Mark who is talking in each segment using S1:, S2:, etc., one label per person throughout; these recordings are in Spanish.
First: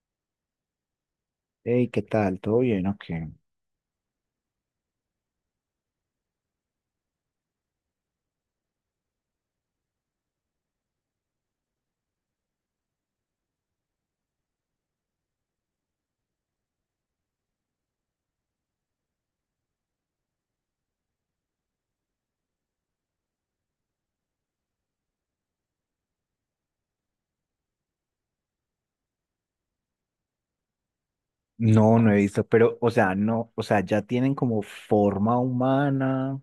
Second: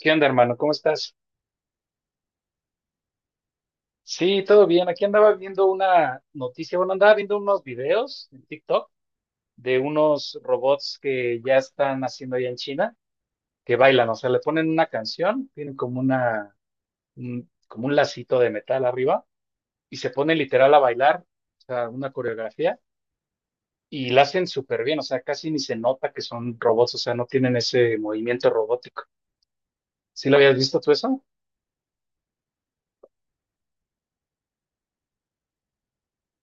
S1: ¿Qué onda, hermano? ¿Cómo estás?
S2: Hey, ¿qué tal? ¿Todo bien o qué?
S1: Sí, todo bien. Aquí andaba viendo una noticia, bueno, andaba viendo unos videos en TikTok de unos robots que ya están haciendo allá en China, que bailan, o sea, le ponen una canción, tienen como una, como un lacito de metal arriba y se ponen literal a bailar, o sea, una coreografía y la hacen súper bien, o sea, casi ni se nota que son robots, o sea, no tienen ese movimiento robótico. ¿Sí lo habías visto tú eso?
S2: No, no he visto, pero, o sea, no, o sea, ya tienen como forma humana,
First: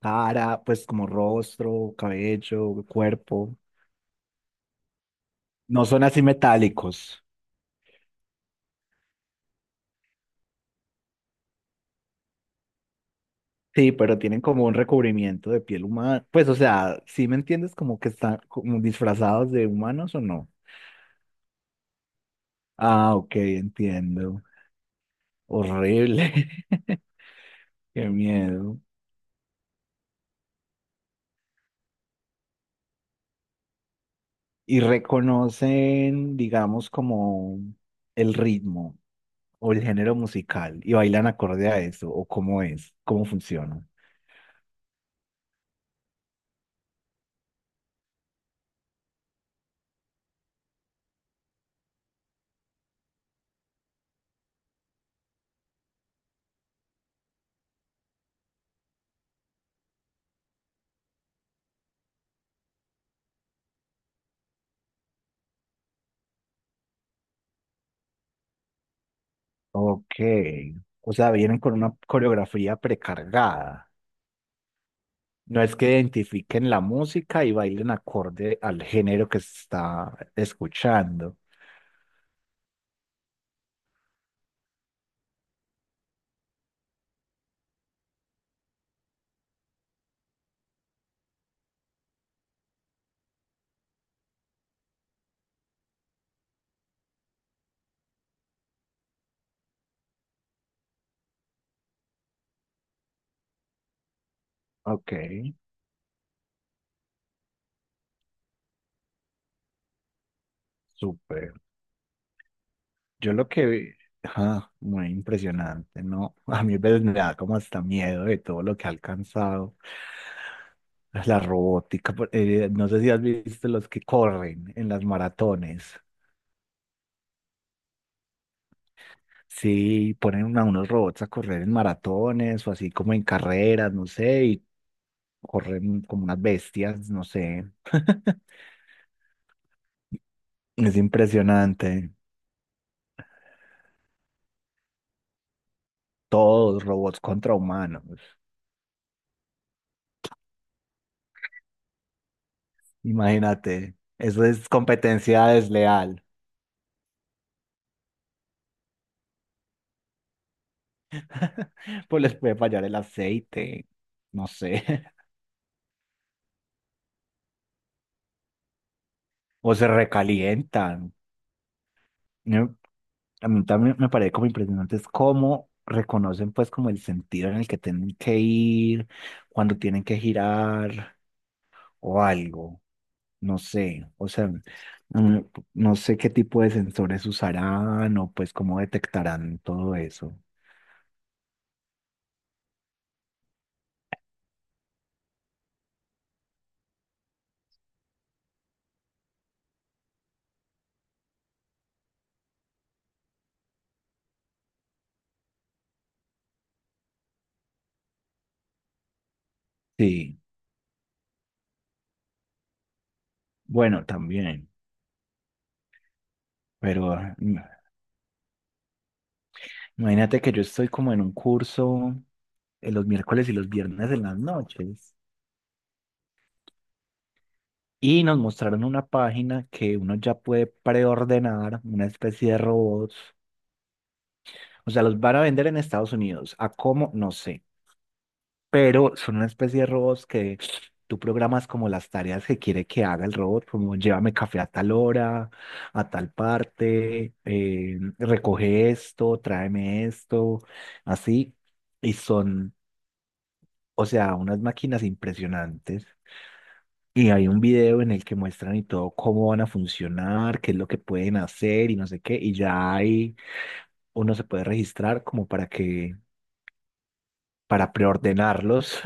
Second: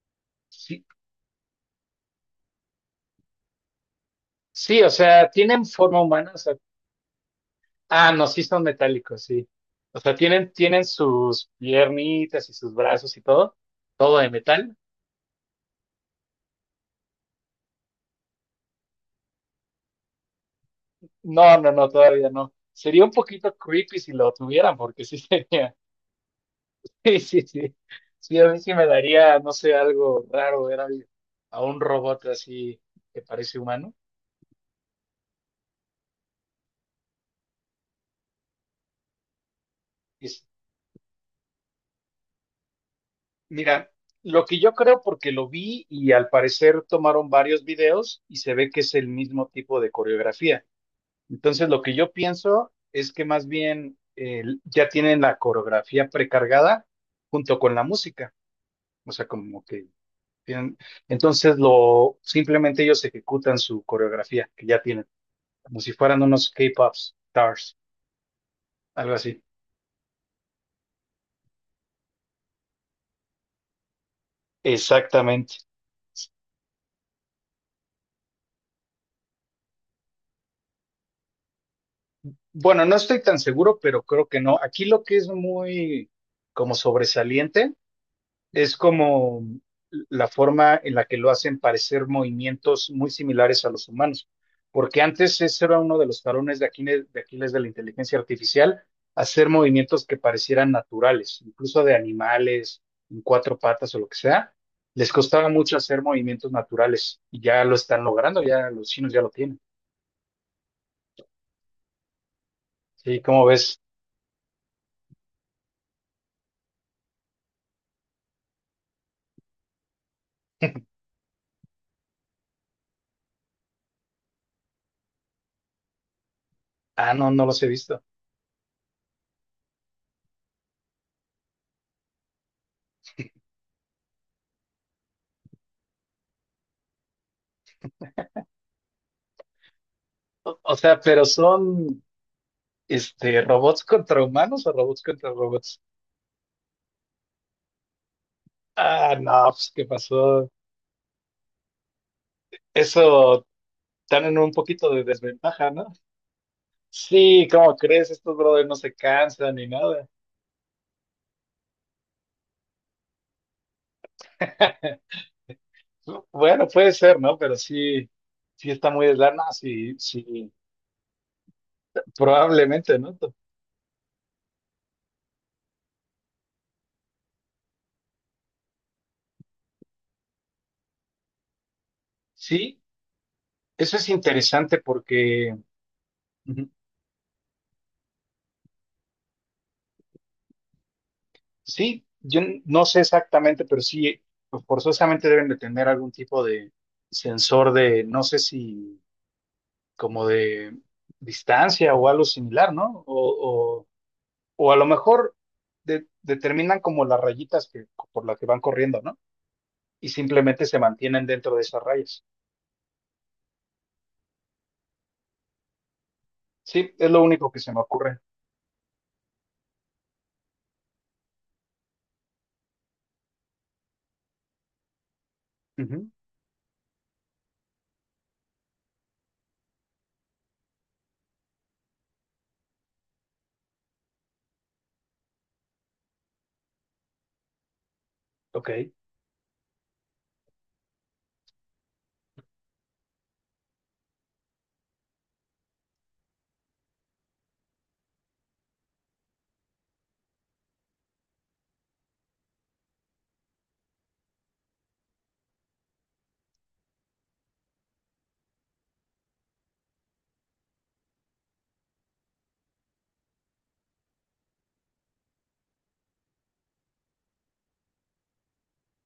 S2: cara, pues
S1: Sí,
S2: como rostro, cabello, cuerpo.
S1: sí, o sea, tienen
S2: No
S1: forma
S2: son así
S1: humana.
S2: metálicos.
S1: Ah, no, sí son metálicos, sí. O sea, tienen sus piernitas y sus brazos y todo,
S2: Sí, pero
S1: todo de
S2: tienen como un
S1: metal.
S2: recubrimiento de piel humana. Pues, o sea, ¿sí me entiendes? Como que están como disfrazados de humanos o no.
S1: No, no, no, todavía no. Sería un
S2: Ah, ok,
S1: poquito creepy si lo
S2: entiendo.
S1: tuvieran, porque sí sería.
S2: Horrible.
S1: Sí, sí, sí.
S2: Qué
S1: Sí, a mí sí
S2: miedo.
S1: me daría, no sé, algo raro ver a un robot así que parece humano.
S2: Y reconocen, digamos, como el ritmo, o el género
S1: Es-
S2: musical, y bailan acorde a eso, o cómo es, cómo funciona.
S1: mira, lo que yo creo, porque lo vi y al parecer tomaron varios videos y se ve que es el mismo tipo de coreografía. Entonces, lo que yo pienso es que más bien ya tienen la coreografía precargada junto con la música. O sea, como que tienen. Entonces, lo simplemente ellos ejecutan su coreografía que ya tienen, como si fueran unos K-pop stars, algo así.
S2: Ok, o sea, vienen con una coreografía precargada.
S1: Exactamente.
S2: No es que identifiquen la música y bailen acorde al género que se está escuchando.
S1: Bueno, no estoy tan seguro, pero creo que no. Aquí lo que es muy como sobresaliente es como la forma en la que lo hacen parecer movimientos muy similares a los humanos, porque antes ese era uno de los tarones de Aquiles, de Aquiles de la inteligencia artificial, hacer movimientos que parecieran naturales, incluso de animales, en cuatro patas o lo que sea, les
S2: Ok,
S1: costaba mucho hacer movimientos naturales y ya lo están logrando, ya los chinos ya lo tienen.
S2: súper.
S1: Sí,
S2: Yo
S1: ¿cómo
S2: lo que
S1: ves?
S2: vi, ah, muy impresionante, ¿no? A mí a veces me da como hasta miedo de todo lo que ha alcanzado la robótica, no sé si has visto los que corren en las maratones.
S1: Ah, no, no los he visto.
S2: Sí, unos robots a correr en maratones o así como en carreras, no sé, y corren como unas bestias, no sé.
S1: O, o
S2: Es
S1: sea, pero son
S2: impresionante.
S1: robots contra humanos o robots contra robots.
S2: Todos robots contra humanos.
S1: Ah, no, pues, ¿qué pasó? Eso,
S2: Imagínate,
S1: están en
S2: eso
S1: un
S2: es
S1: poquito de
S2: competencia
S1: desventaja, ¿no?
S2: desleal.
S1: Sí, ¿cómo crees? Estos brothers no se cansan ni nada.
S2: Pues les puede fallar el aceite, no sé,
S1: Bueno, puede ser, ¿no? Pero sí, sí está muy deslana,
S2: o se
S1: sí, sí,
S2: recalientan. ¿No?
S1: probablemente, ¿no?
S2: A mí también me parece como impresionante es cómo reconocen pues como el sentido en el que tienen que ir, cuando tienen que girar o
S1: Sí,
S2: algo, no
S1: eso es
S2: sé, o sea,
S1: interesante
S2: mm,
S1: porque,
S2: no sé qué tipo
S1: ujú,
S2: de sensores usarán o pues cómo detectarán todo eso.
S1: sí, no sé exactamente, pero sí, pues, forzosamente deben de tener algún tipo de sensor de, no sé si como de distancia o algo similar, ¿no? O a lo mejor determinan como las rayitas que, por las que van corriendo, ¿no? Y
S2: Sí,
S1: simplemente se mantienen dentro de esas rayas.
S2: bueno, también,
S1: Sí, es
S2: pero
S1: lo único que se me ocurre.
S2: imagínate que yo estoy como en un curso en los miércoles y los viernes en las noches.
S1: Ujú.
S2: Y nos mostraron una página que uno ya puede preordenar, una especie de robots. O sea, los van a vender en Estados Unidos. ¿A cómo? No sé.
S1: Ok,
S2: Pero son una especie de robots que tú programas como las tareas que quiere que haga el robot, como llévame café a tal hora, a tal parte, recoge esto, tráeme esto, así. Y son, o sea, unas máquinas impresionantes. Y hay un video en el que muestran y todo cómo van a funcionar, qué es lo que pueden hacer y no sé qué. Y ya hay, uno se puede registrar como para que, para preordenarlos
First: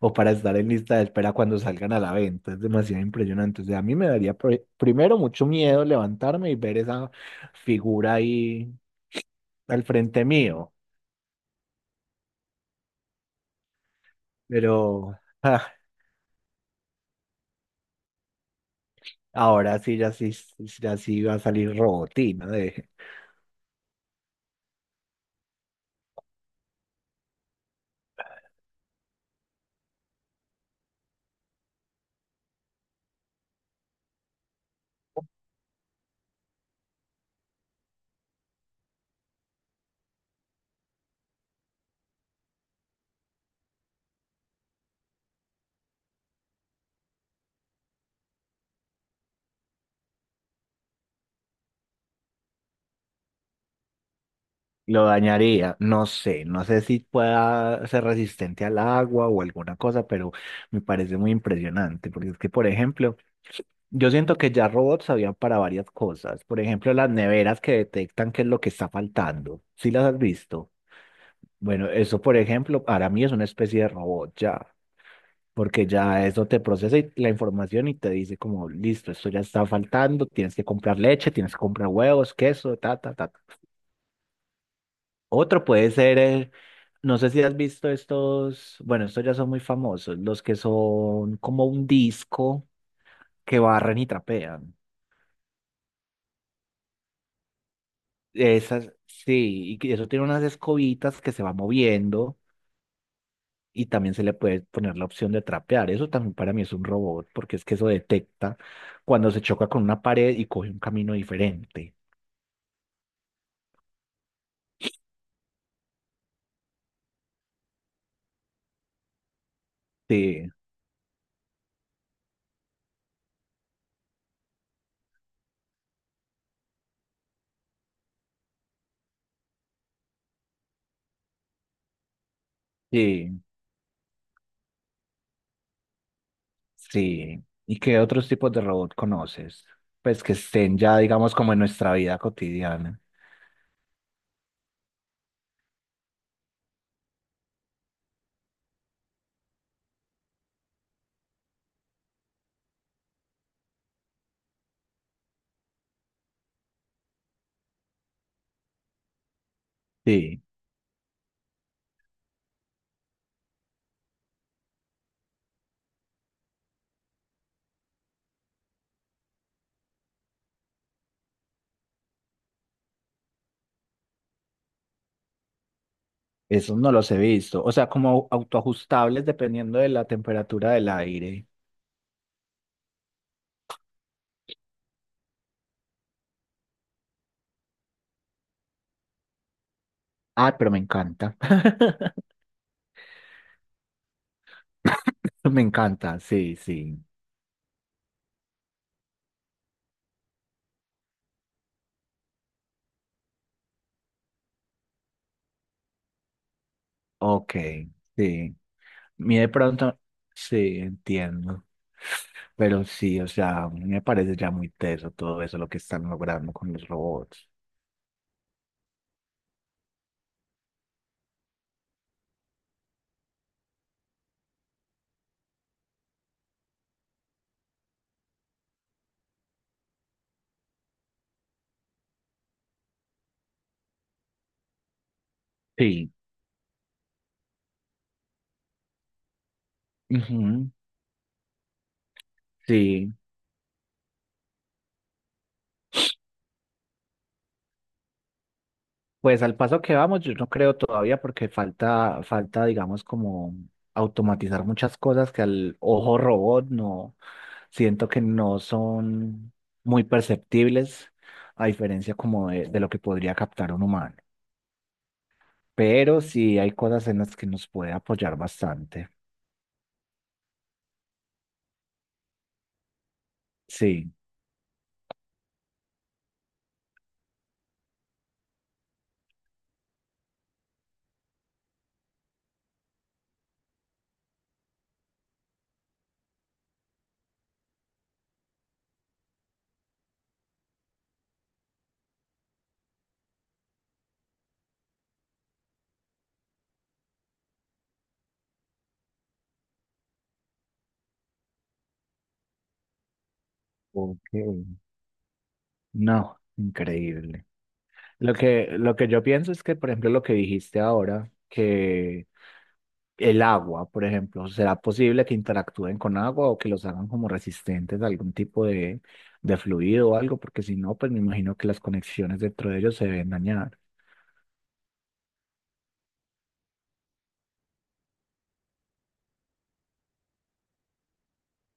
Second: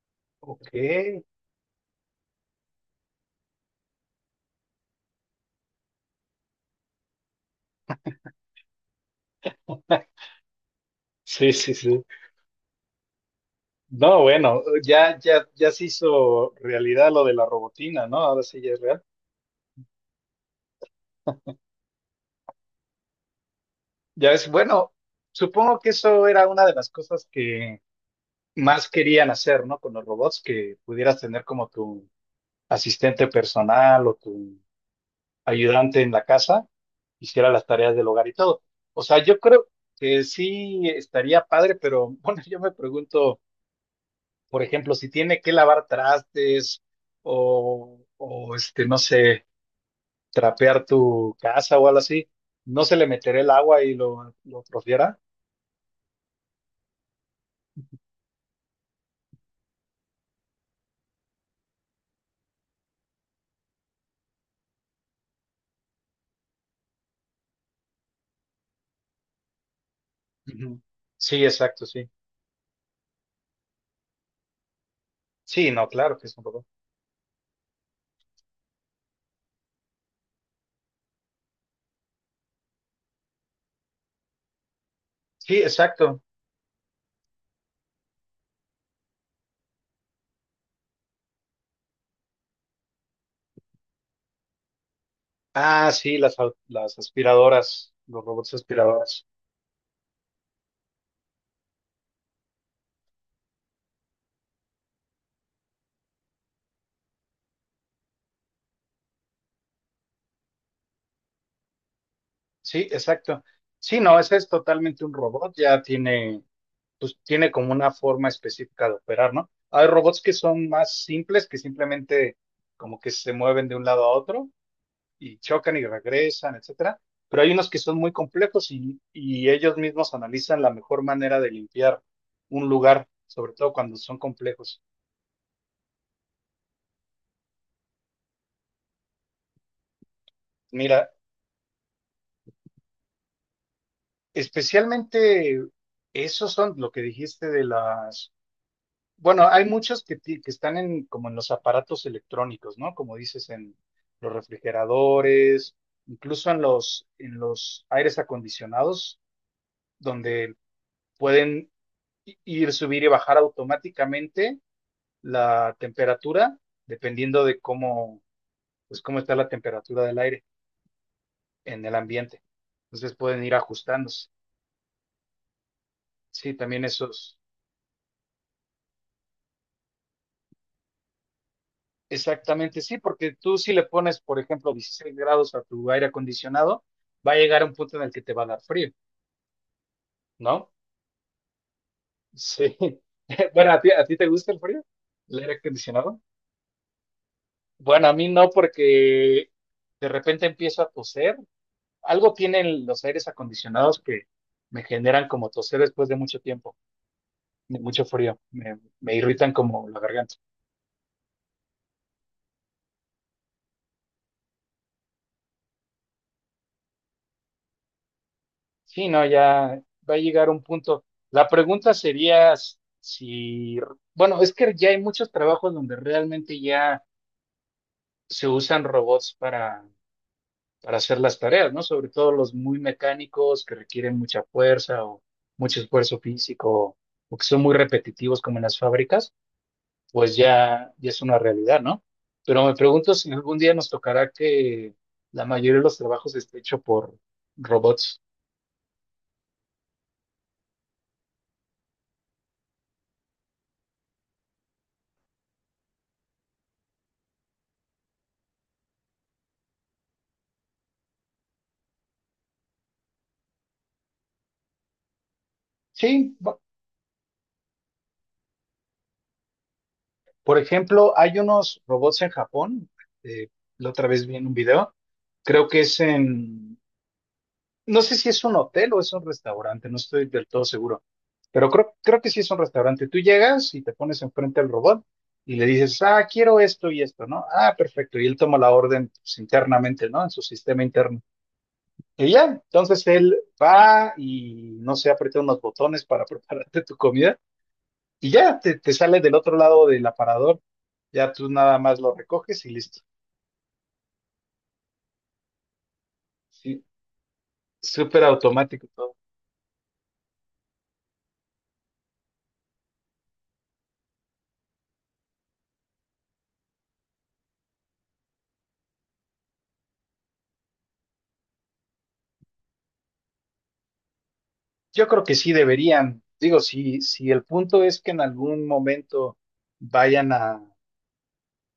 S2: o para estar en
S1: ok.
S2: lista de espera cuando salgan a la venta. Es demasiado impresionante. O sea, a mí me daría primero mucho miedo levantarme y ver esa figura ahí al frente mío.
S1: Sí, sí, sí. No, bueno,
S2: Pero
S1: ya
S2: ah,
S1: se hizo realidad lo de la robotina, ¿no? Ahora sí ya es real.
S2: ahora sí, ya sí, ya sí va a salir robotina de...
S1: Ya es, bueno, supongo que eso era una de las cosas que más querían hacer, ¿no? Con los robots, que pudieras tener como tu asistente personal o tu ayudante en la casa hiciera las tareas del hogar y todo. O sea, yo creo que sí estaría padre, pero bueno, yo me pregunto, por ejemplo, si tiene que lavar trastes o este, no sé, trapear tu casa o algo así, ¿no se le meterá el agua y lo
S2: Lo
S1: atrofiará?
S2: dañaría, no sé, no sé si pueda ser resistente al agua o alguna cosa, pero me parece muy impresionante, porque es que, por ejemplo, yo siento que ya robots habían para varias cosas, por ejemplo, las neveras que detectan qué es lo que está faltando, ¿si las has visto?
S1: Ujú. Sí, exacto,
S2: Bueno,
S1: sí.
S2: eso, por ejemplo, para mí es una especie de robot ya,
S1: Sí, no,
S2: porque
S1: claro que
S2: ya
S1: es un
S2: eso te
S1: robot.
S2: procesa la información y te dice como, listo, esto ya está faltando, tienes que comprar leche, tienes que comprar huevos, queso, ta, ta, ta.
S1: Sí,
S2: Otro puede ser,
S1: exacto.
S2: no sé si has visto estos, bueno, estos ya son muy famosos, los que son como un disco que barren y trapean.
S1: Ah, sí, las aspiradoras, los robots
S2: Esas,
S1: aspiradoras.
S2: sí, y que eso tiene unas escobitas que se va moviendo y también se le puede poner la opción de trapear. Eso también para mí es un robot, porque es que eso detecta cuando se choca con una pared y coge un camino diferente.
S1: Sí, exacto. Sí, no, ese es totalmente un robot, ya tiene, pues tiene como una forma específica de operar, ¿no? Hay robots que
S2: Sí,
S1: son más simples, que simplemente como que se mueven de un lado a otro y chocan y regresan, etcétera. Pero hay unos que son muy complejos y ellos mismos analizan la mejor manera de limpiar un lugar,
S2: sí,
S1: sobre todo cuando son complejos.
S2: sí. ¿Y qué otros tipos de robot conoces? Pues que estén ya,
S1: Mira,
S2: digamos, como en nuestra vida cotidiana.
S1: especialmente esos son lo que dijiste de las. Bueno, hay muchas que están en, como en los aparatos electrónicos, ¿no? Como dices, en los refrigeradores, incluso en los aires acondicionados,
S2: Sí,
S1: donde pueden ir, subir y bajar automáticamente la temperatura, dependiendo de cómo, pues, cómo está la temperatura del aire en el ambiente. Entonces pueden ir ajustándose. Sí,
S2: esos
S1: también
S2: no los he
S1: esos.
S2: visto. O sea, como autoajustables dependiendo de la temperatura del aire.
S1: Exactamente, sí, porque tú si le pones, por ejemplo, 16 grados a tu aire acondicionado, va a llegar a un punto en el que te va a dar frío,
S2: Ah,
S1: ¿no?
S2: pero me encanta.
S1: Sí. Bueno, ¿a ti te gusta el frío? ¿El aire
S2: Me encanta,
S1: acondicionado?
S2: sí, sí.
S1: Bueno, a mí no, porque de repente empiezo a toser. Algo tienen los aires acondicionados que me generan como toser después de mucho tiempo,
S2: Ok,
S1: de mucho frío.
S2: sí.
S1: Me
S2: Mire, de
S1: irritan como
S2: pronto,
S1: la garganta.
S2: sí, entiendo. Pero sí, o sea, a mí me parece ya muy teso todo eso lo que están logrando con los robots.
S1: Sí, no, ya va a llegar un punto. La pregunta sería si, bueno, es que ya hay muchos trabajos donde realmente ya se usan robots para hacer las tareas, ¿no? Sobre todo los muy mecánicos que requieren mucha fuerza o mucho
S2: Sí,
S1: esfuerzo físico o que son muy repetitivos como en las fábricas, pues
S2: ujú,
S1: ya, ya es una realidad, ¿no? Pero me
S2: sí.
S1: pregunto si algún día nos tocará que la mayoría de los trabajos esté hecho por robots.
S2: Pues al paso que vamos, yo no creo todavía porque falta, digamos, como automatizar muchas cosas que al ojo robot no, siento que no son muy perceptibles, a diferencia como de lo que podría captar un humano. Pero
S1: Sí.
S2: sí hay cosas en las que nos puede apoyar bastante.
S1: Por ejemplo, hay unos robots en Japón, eh, la otra
S2: Sí.
S1: vez vi en un video, creo que es en, no sé si es un hotel o es un restaurante, no estoy del todo seguro, pero creo, creo que sí es un restaurante. Tú llegas y te pones enfrente al robot y le dices, ah, quiero esto y esto, ¿no? Ah, perfecto, y él toma la orden pues, internamente, ¿no? En su sistema interno. Y ya, entonces él va y no sé, aprieta unos botones para prepararte tu comida y ya te sale del otro lado del aparador, ya tú nada más lo recoges y listo.
S2: Ok. No,
S1: Sí,
S2: increíble.
S1: súper automático
S2: Lo que
S1: todo.
S2: yo pienso es que, por ejemplo, lo que dijiste ahora, que el agua, por ejemplo, ¿será posible que interactúen con agua o que los hagan como resistentes a algún tipo de fluido o algo? Porque si no, pues me imagino que las conexiones dentro de ellos se deben dañar.
S1: Yo creo que sí deberían, digo, si, si el punto es que en algún momento vayan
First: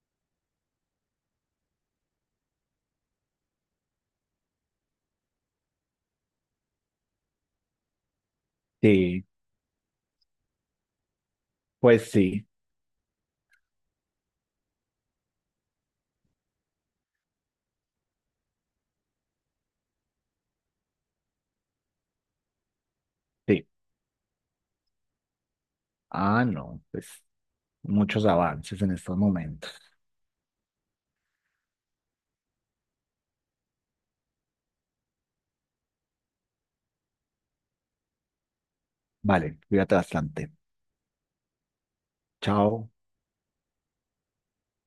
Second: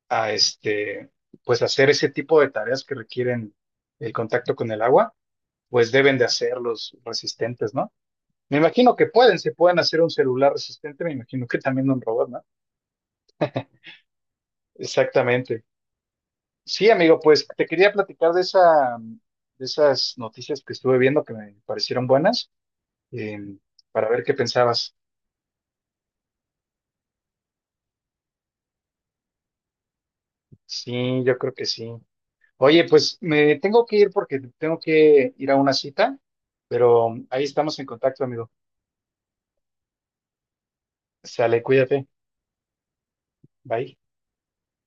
S1: a este, pues hacer ese tipo de tareas que requieren el contacto con el agua, pues deben de hacerlos resistentes, ¿no? Me imagino que
S2: Sí,
S1: pueden, se pueden hacer un celular resistente, me imagino que también un
S2: pues
S1: robot, ¿no?
S2: sí,
S1: Exactamente. Sí, amigo, pues te quería platicar de esa, de esas noticias que estuve viendo que me parecieron buenas, eh,
S2: sí.
S1: para ver qué pensabas.
S2: Ah, no, pues muchos avances en estos momentos.
S1: Sí, yo creo que sí. Oye, pues me tengo que ir porque tengo que ir a una cita, pero ahí estamos en contacto, amigo.
S2: Vale, cuídate bastante.
S1: Sale, cuídate.
S2: Chao.
S1: Bye.